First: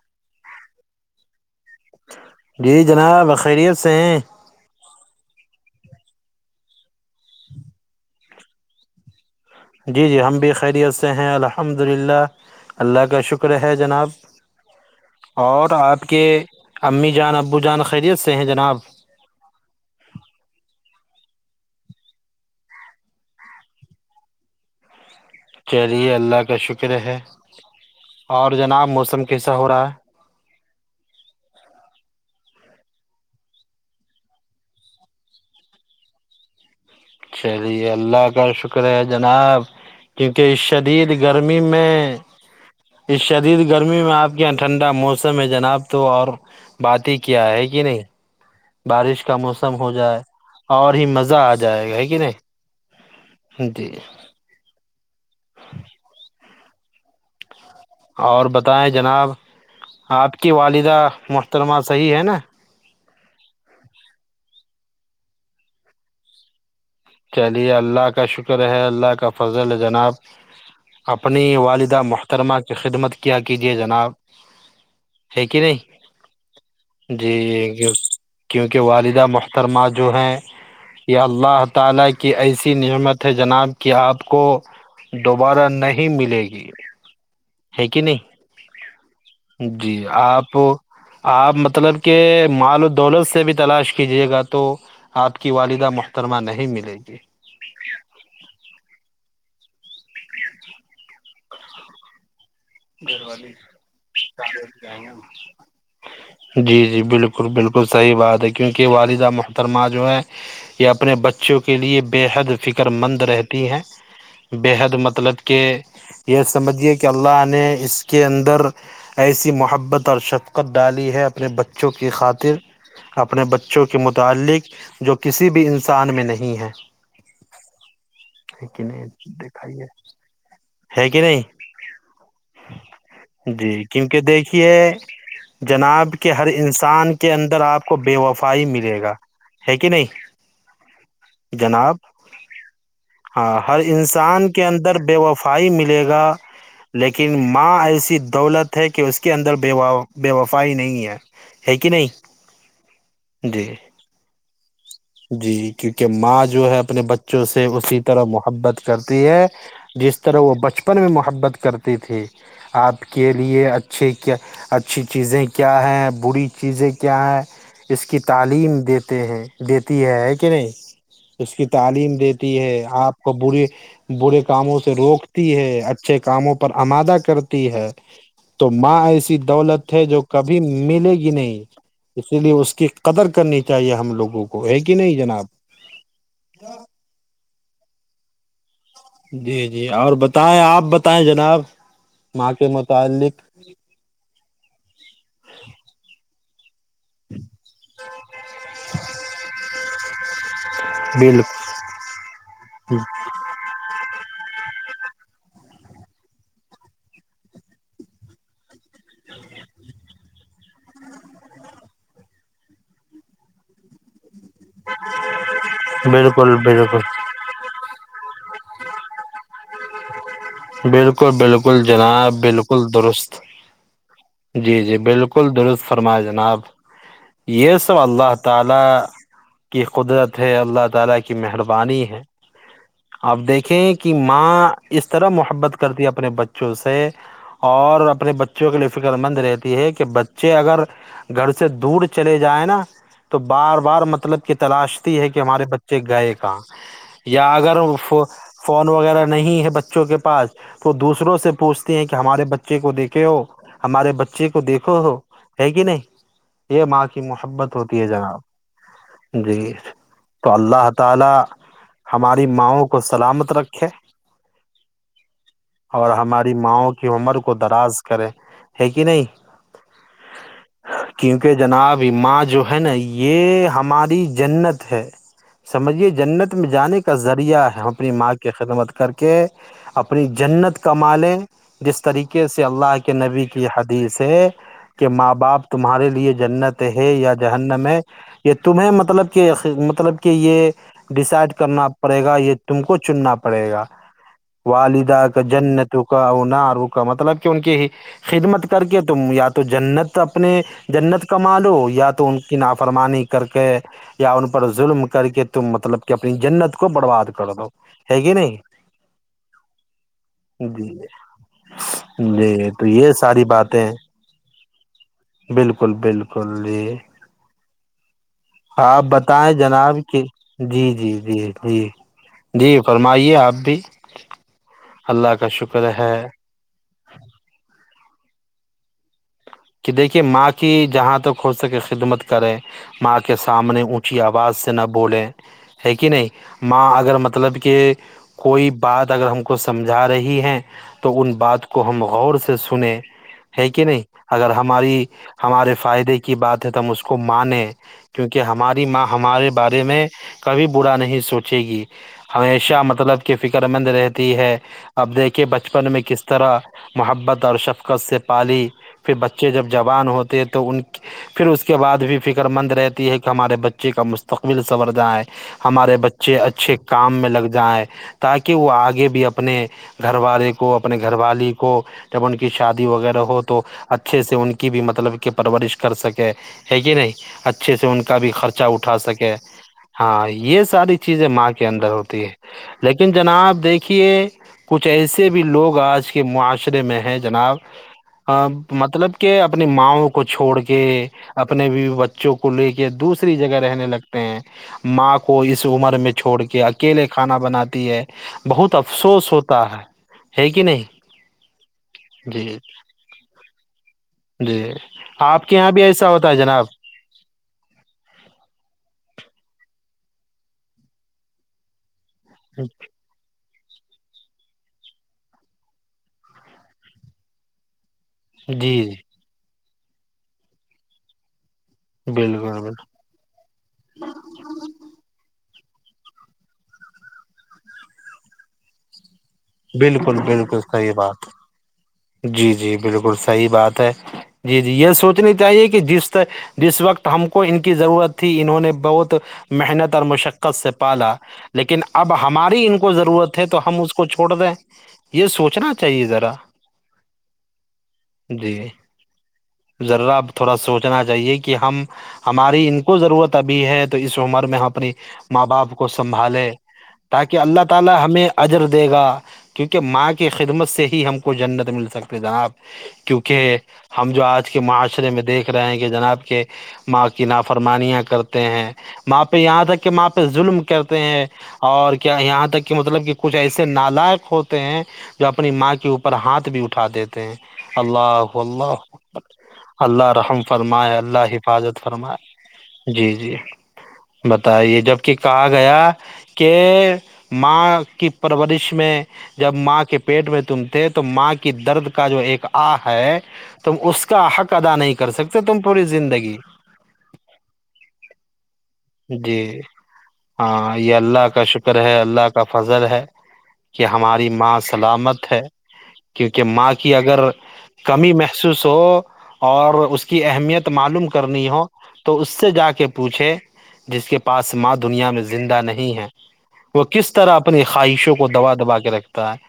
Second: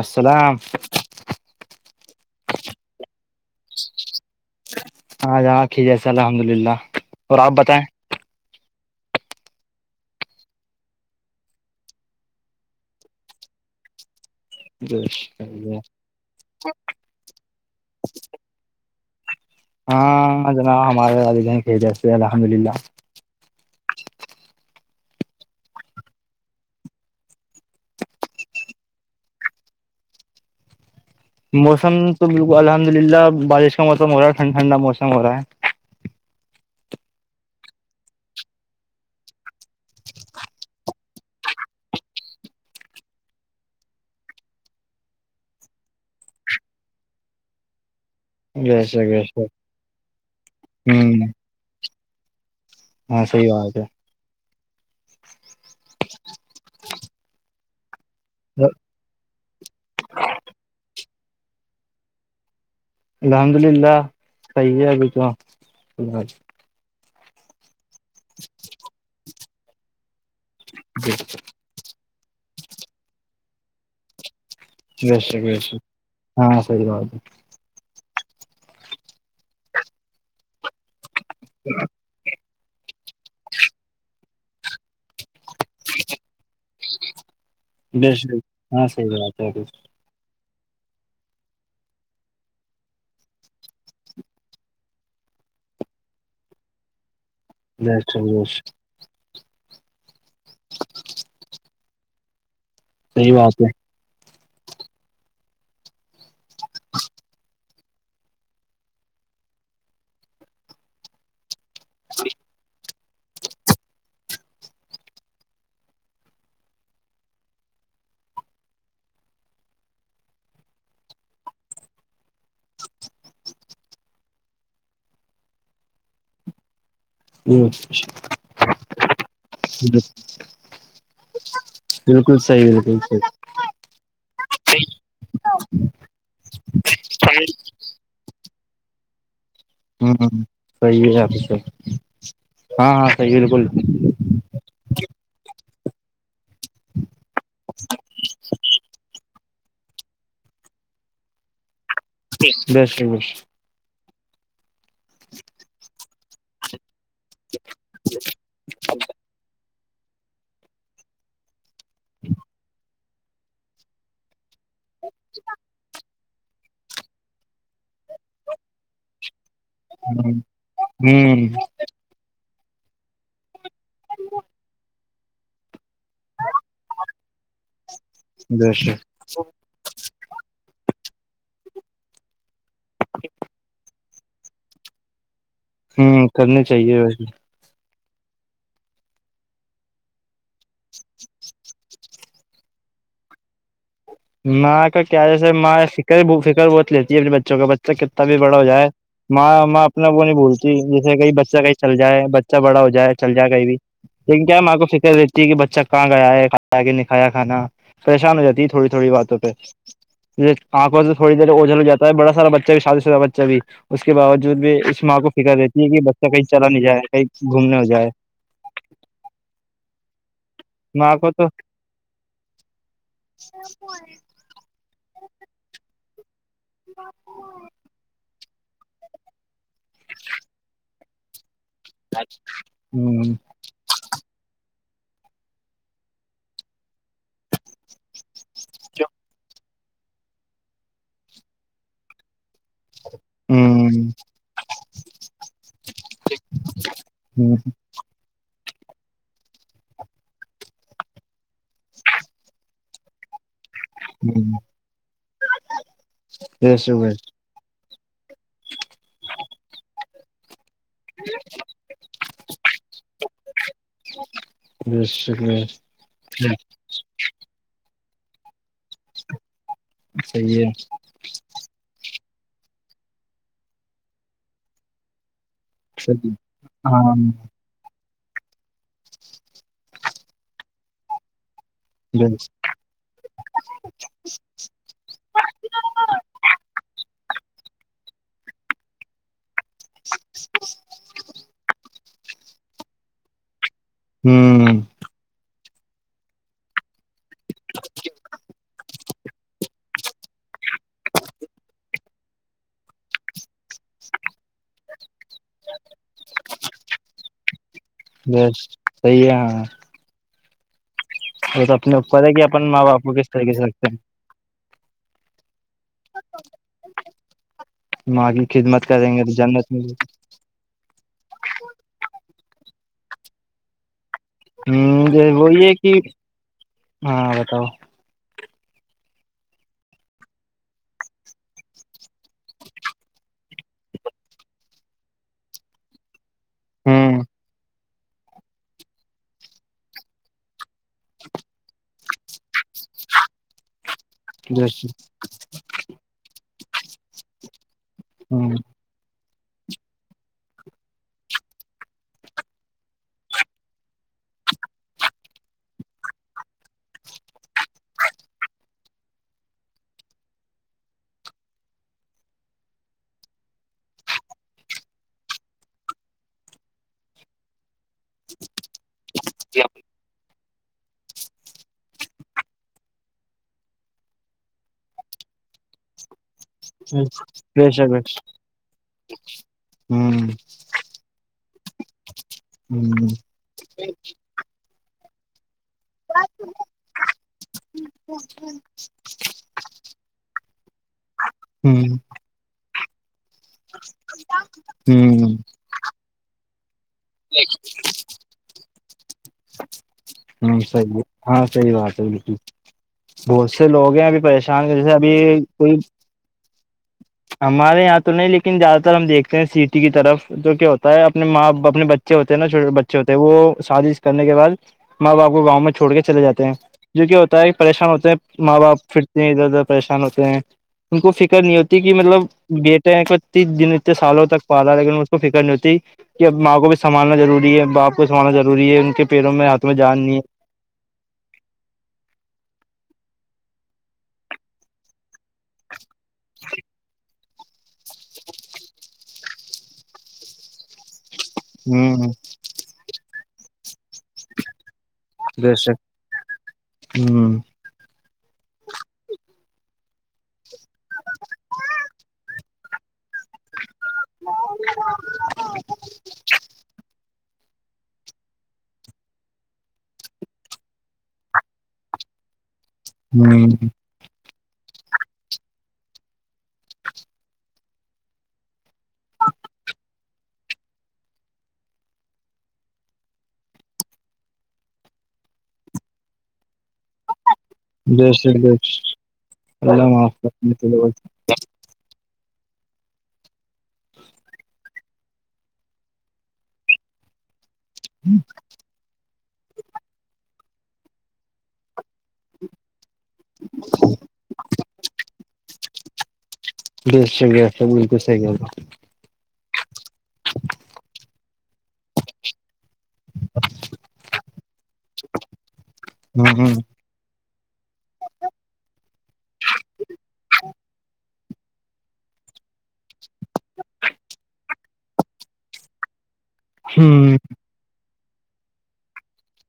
السلام جی جناب خیریت سے ہیں ہاں جاک جیسے الحمد للہ اور آپ بتائیں جی جی ہم بھی خیریت سے ہیں الحمد للہ اللہ کا شکر ہے جناب اور آپ کے امی جان ابو جان خیریت سے ہیں جناب ہاں جناب ہمارے وال جی سے الحمد للہ [inaudible] چلیے اللہ کا شکر ہے اور جناب موسم کیسا ہو رہا ہے موسم تو بالکل الحمد للہ بارش کا موسم ہو رہا ٹھنڈاٹھنڈا موسم ہو رہا ہے چلیے اللہ کا شکر ہے جناب کیونکہ شدید گرمی میں اس شدید گرمی میں آپ کے یہاں ٹھنڈا موسم ہے جناب تو اور بات ہی کیا ہے کہ نہیں ہے ویسے بارش کا ویسے موسم ہو جائے اور ہی ہوں مزہ آ جائے گا ہے کہ نہیں ہاں سی بات ہے جی اور ہے بتائیں جناب آپ کی والدہ محترمہ صحیح ہے نا الحمد للہ صحیح ہےب تو چلیے اللہ کا شکر ہے اللہ کا فضل ہے جناب جی۔ اپنی والدہ محترمہ کی خدمت کیا کیجئے جناب بے شک ہے بے کہ شک ہاں صحیح بات نہیں جی گ کیونکہ والدہ محترمہ جو ہیں یا اللہ تعالا کی ایسی نعمت ہے جناب کہ آپ کو دوبارہ نہیں ملے گی ہے کہ بے نہیں شک ہاں سی بات ہے رہ جی آپ آپ مطلب کہ مال و دولت سے بھی تلاش کیجیے گا تو آپ کی والدہ محترمہ نہیں ملے گی جیشر جیش [unintelligible] گھر صحیح والی بات ہے سار جیں گے ہم جی جی بالکل بالکل صحیح بات ہے کیونکہ والدہ محترمہ جو ہے یہ اپنے بچوں کے لئے بے حد فکر مند رہتی ہیں بے حد مطلب کہ یہ سمجھیے کہ اللہ نے نے اس کے اندر ایسی محبت اور شفقت ڈالی ہے اپنے بچوں کی خاطر اپنے بچوں کے متعلق جو کسی بھی انسان میں نہیں ہے کہ نہیں دیکھائیے ہے کہ نہیں بالکل صحی بالکل صحی جی کیونکہ دیکھیے جناب کے ہر انسان کے اندر آپ کو بے وفائی ملے گا ہے کہ نہیں ہوں سیح ہے آپ جناب ہاں ہاں صحیح بالکل انسان کے اندر بے وفائی ملے گا ن ماں ایسی دولت ہے کہ اس کی کے اندر ب بے وفائی نہیں ہے ہے کہ نہیں بس ج [unintelligible] جی جی کیونکہ ماں جو ہے اپنے بچوں سے اسی طرح محبت کرتی ہے جس طرح وہ بچپن میں محبت کرتے تھے آپ کے لیے اچھی کیا اچھی چیزیں کیا ہیں بری چیزیں کیا ہیں اس کی تعلیم دیتے ہیں دیتی ہے کہ نہیں ہ اس کی تعلیم دیتی ہے آپ کو بے برے کاموں سے روکتی ہے اچ اچھے کاموں پر آمادہ کرتی ہے تو بیسٹ ماں ایسی دولت ہے جو کبھی ملے گی نہیں اسی لیے اس کی قدر کرنی چاہیے ہم لوگوں کو ہے کہ نہیں جناب ہوں کرنے چاہیے ویسے جی جی اور بتائیں آپ بتائیں جناب ماں کے متعلق ماں کا کیا جیسے م فکر ہی فکر بوت لی اپنے بچوں کا بچہ کتنا بھی بڑا ہو جائے ماں ماں اپنا کو نہیں بھولتی جیسے کہئی بال بچہ کہ چل جائے بچہ بڑا ہو جائے چل جائے کہیں بھی لیکن کیا ماں کو فکر رہتی ہے کہ بچہ کہاں گیا ہے کھایا کہ نہیں کایا کھانا پریشان ہو جاتی ہے تھوڑی تھوڑی باتوں پہ ج آنکھوں سے تھڑی دیر اوجل ہو جا ہےڑا سا بچہ بھی شادی سادہ بچہ بھی اس کے باوجود بھی اس ماں کو فکر رہتی ہے کہ بچہ کہیں بالکل چلا نہیں جائے بالکل کہیں گھومنے ہو جائے ماں کو بالکل تو بالکل جناب بالکل درست جی جی بالکل درست فرمایا جناب یس سب اللہ تعالی کی قدرت ہے اللہ تعالی کی محرب بانی ہے ہ اب دیکھیں کہ ماں اس طرح محبت کرتی ہے اپنے بچوں سے اور اپنے بچوں کے لیے فکر مند رہتی ہے کہ بچے اگر گھر سے دور چلے جائیں نا تو بار ہوں بار مطلب کہ تلاشتی ہے کہ ہمارے بچے گئے کہاں یا ہ ہ اگر فون وغیرہ نہیں ہے بچوں کے پاس وہ دوسروں سے پوچھتے ہیں کہ ہمارے بچے کو دیکھے ہو ہمارے بچے کو دیکھو ہو ہے کہ نہیں بس بس یہ ماں بس کی محبت ہوتی ہے جناب جی تو اللہ تعالی ہماری ماؤں کو سلامت رکھے جشکری [unintelligible] اور ہماری ماںں کی عمر کو دراز کرے ہے کہ نہیں [unintelligible] صحی ہے [unintelligible] کیونکہ جناب ماں جو ہے نا یہ ہماری جنت ہے سمجھیے صحیح جنت میں جانے کا ہاں ذریعہ ہے اپنی ماں کی خدمت کر کے اپنی جنت کما لیں جس طریقے بس سے اللہ کے نبی کی حدیث ہے کہ ماں باپ تمہارے لیے جنت ہے یا جہنم ہے یہ تمہیں مطلب کہ مطلب کہ یہ ڈیسائڈ کرنا پڑے گا یہ تم کو چننا پڑے گا ہوں والدہ کا جنت کا اننارو کا مطلب کہ ان کی ہی خدمت کر کے تم یا تو جنت اپنے جنت کما لو یا تو ان کی نافرمانی کر کے یا ان پر ظلم کر کے تم مطلب کہ اپنی جنت کو برباد کر دو ہے کہ نہیں بس صی ہے ہاں [unintelligible] جی وہ تو اپنے اوپر ہے کہ جی اپن ماں تو باپ یہ کو کس ساری طریقے سے باتیں رکھتے بالکل بالکل جی مگی [unintelligible] آاںپ بتائیں جناب کہ [unintelligible] جی جی جی جی جی فرمائیے آپ بھی ہ اللہ وہ کا یہ ہے شکر کہ ہاں بتاؤ [unintelligible] کہ دیکھیے ماں کی جہاں تک ہو سکے خدمت کرے ماں کے سامنے اونچی آواز سے نہ بولیں ہے کہ نہیں ماں اگر ہوں مطلب کہ کوئی بات اگر ہم کو سمجھا رہی ہے تو ان بات کو ہم غور سے سنیں ہے کہ نہیں اگر بس ہماری ہمارے فائدے کی بات ہے تو ہم اس کو مانیں کیونکہ ہ ہمارے ماں ہمارے بارے میں کبھی برا نہیں سوچے گی ہمیشہ مطلب کی فکر مند رہتی ہے اب دیکھے بچپن میں کس طرح محبت اور شفقت سے پالی پھر بچے جب جوبان ہوتے تو ان [unintelligible] پھر اس کے بعد بھی فکر مند رہتی ہے کہ ہمارے بچے کا مستقبل سنور ج ہے [unintelligible] ہمارے بچے اچھے کام میں لگ جائائےیں تاکہ وہ آگے بھی اپنے گھر والے کو اپنے گھر والی کو جب ان کی شادی وغیرہ ہو تو اچھے سے ان کی بھی مطلب کہ پرورش کر سکے ہے کہ نہیں بش اچھے بش سے ان کا ہوں بھی خرچہ اٹھا سکے ہاں یہ ساری چیزیں ماں کے اندر ہوتی ہے ہ لیکن جناب دیکھیے کچھ ایسے بھی لوگ آج کے معاشرے میں ہیں جناب مطلب کہ اپنی ماں کو چھوڑ کے اپنے ہ بچوں کو لے کے دوسری جگہ رہنے لگتے ہیں ماں ہ کو اس عمر میں چھوڑ کے اچھا کیلے کھانا بناتی ہے بہت افسوس ہوتا ہے ہے ہ کہ نہیں صحیح ہے ہاں صحیح بات ہے بالکل جی بہت سے لوگ ہیں ابھی جی پریشان جیسے ابھی آپ کے یہاں کوئی بھی ایسا ہوتا ہے جناب ہمارے یہاں تو نہیں لیکن زیادہ تر ہم دیکھتے ہیں سٹی کی طرف جو کیا ہوتا ہے اپنے ماں اپنے بچے ہوتے نا چھوٹے بچے ہوتے ہیں وہ شادی کرنے کے بعد ماں باپ کو گاؤں میں چھوڑ کے چلے جاتے ہیں جو کیا ہوتا ہے پریشان ہوتے ہیں ماں جی باپ جی پھرتے ہیں ادھر ادھر پریشان ہوتے ہیں ان کو فکر نہیں ہوتی کہ مطلب بالکل بالکل بیٹے ا دن اتنے سالوں تک پا رہا ہے لیکن اس کو فکر نہیں ہوتی کہ اب ماں کو بھینھالنا ضوری ہے باپ کو سنبھنا ضوری ہے ان کے پیروں میں آتا بالکل بالکل صحیح بات جی جی بالکل صحیح بات ہے جی جی یہ سوچنی چاہیے کہ جس جس وقت ہم کو ان کی ضرورت تھی انہوں نے بہت محنت اور مشقت سے پالا لیکن ہے ہ اب ہماری ان کو ضرورت ہے تو ہم اس کو چھوڑ دیں یہ جیسے سوچنا چاہیے ذرا جی ذرا تھوڑا سوچنا چاہیے کہ ہم ہماری ان کو ضرورت ابھی ہے تو اس عمر میں ہم اپنی ماں باپ کو سنبھالے تاکہ اللہ تعالی ہمیں اجر دے گا کیونکہ ماں کی خدمت سے ہی ہم کو جنت مل سکتی جناب کیونکہ ہ ہم جو آج کے معاشرے میں دیکھ رہے ہیں کہ جناب کے ماں کی نافرمانیاں کرتے ہیں وہاں پہ یہاں تک کہ وہاں پہ ظلم کرتے ہیں اور کیا یہاں تک کہ مطلب کہ کچھ ایسے نام لائق ہوتے ہیں جو اپنی ماں کے اوپر ہاتھ بھی اٹھا دیتے اللہ جیسے اللہ معاف اللہ رحم کرنے کے لیے۔ فرمائے اللہ حفاظت فرما جی جی بتائیے جب کہ کہا گیا کہ ماں کی پرورش میں جب ماں کے پیٹ میں تم تھے تو ماں کی درد کا جو ایک آ ہے تم اس کا حق ادا نہیں کر سکتے تم پوری زندگی سےگےا بک س گے جی ہاں یہ اللہ کا شکر ہے اللہ کا فضل ہے کہ ہماری ماں سلامت ہے کیونکہ ماں کی اگر کمی محسوس ہو اور اس کی اہمیت معلوم کرنی ہو تو اس سے جا کے پوچھے جس کے پاس ماں دنیا میں زندہ نہیں ہے وہ کس طرح اپنی خواہشوں کو دبا دبا کے رکھتا ہے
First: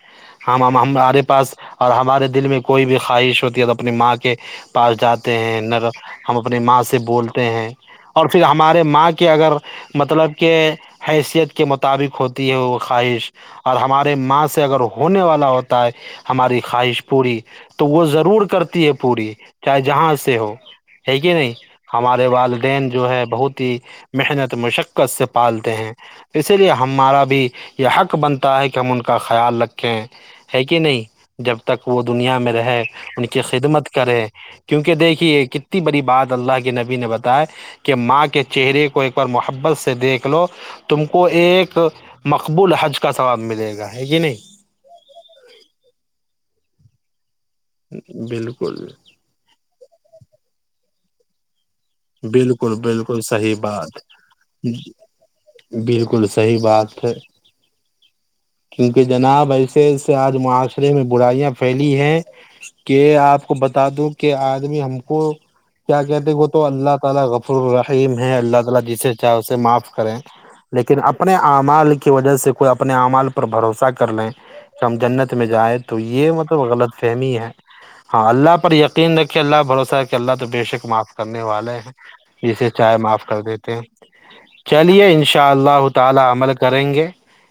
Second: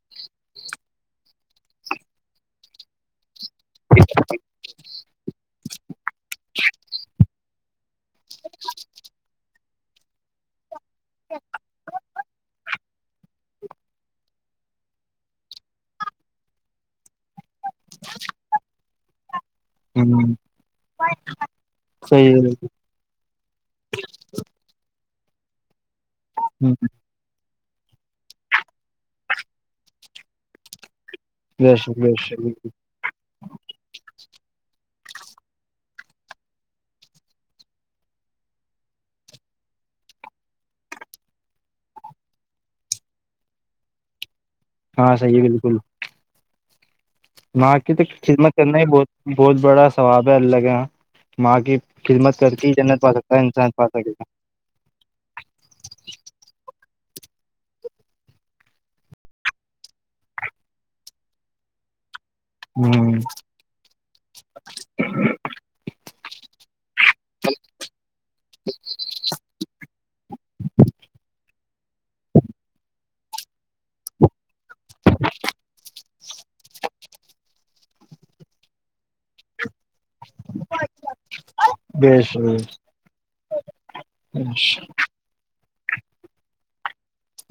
ہم ہمارے پاس اور ہمارے دل میں کوئی بھی خواہش ہوتی اپنی ماں کے پاس جاتے ہیں نر ہم اپنی ماں سے بولتے ہیں اور پھر ہمارے ماں کے اگر مطلب کہ حیثیت کے مطابق ہو ہوتی ہے وہ خواہش اور ہمارے ماں سے اگر ہونے والا ہوتا ہے ہماری خواہش پوری تو وہ ضرور کرتی ہے پوری چاہے جہاں ہوں سے ہو ہےیک نہیں ہمارے صحیح ہے والدین جو ہے بہت ہی محنت مشقت سے پالتے ہیں اسی لیے ہمارا بھی یہ حق بنتا ہے کہ ہم ان کا خیال رکھیں ہے کہ نہیں جب بے تک شک وہ بے دنیا شک میں بالکل رہے ان کی خدمت کرے کیونکہ دیکھیے کتنی بڑی بات اللہ کے نبی نے بتایا کہ ماں کے چہرے کو ایک بار محبت سے دیکھ لو تم کو ایک مقبول حج کا سواد ملے گا ہے یہ نہیں ہاں صحیح بالکل وہاں کی تو خدمت کرنا ہی بہت بہت بڑا ثواب ہے اللہ کے یہاں ماں کی خدمت کرتی ہی بالکل جنت پا بالکل سکتا ہے صحیح انسان پا بات سکے گ بالکل صحی بات ہے کیونکہ جناب ایسے ایسے آج معاشرے میں برائیاں پھیلی ہیں کہ ہوں آپ کو بتا دوں کہ آدمی ہم کو کیا کہتے تو اللہ تعالی غفر الرحیم ہے اللہ تعالی جسے چاہے اسے معاف کریں لیکن اپنے اعمال کی وجہ سے کوئی اپنے اعمال پر بھروسہ کر لیں کہ ہم جنت میں جائیں تو یہ مطلب غلط فہمی ہے ہاں اللہ پر یقین رکھ کے اللہ بھروسہ رکھ کے اللہ تو بے شک معاف کرنے والے ہیں بے جسے چائے معاف کر دیتے ہیں شک چلیے ان شاء اللہ ہوتا تالا عمل کریں گے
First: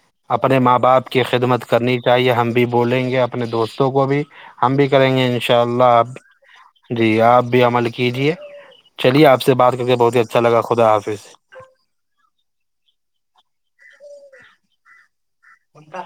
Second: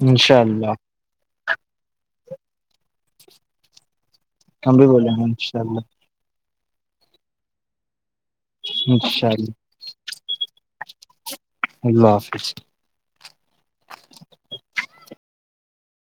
انشاء اپنے اللہ ماں باپ کے کی خدمت کرنی چاہیے ہم بھی بولیں گے اپنے دوستوں کو بھی ہم بھی کریں گے ان شاء اللہ آپ جی آپ بھی عمل کیجیے چلیے انشاء آپ سے اللہ بات کر کے بہت ہی اچھا لگا خدا حافظ اللہ حافظ اننتا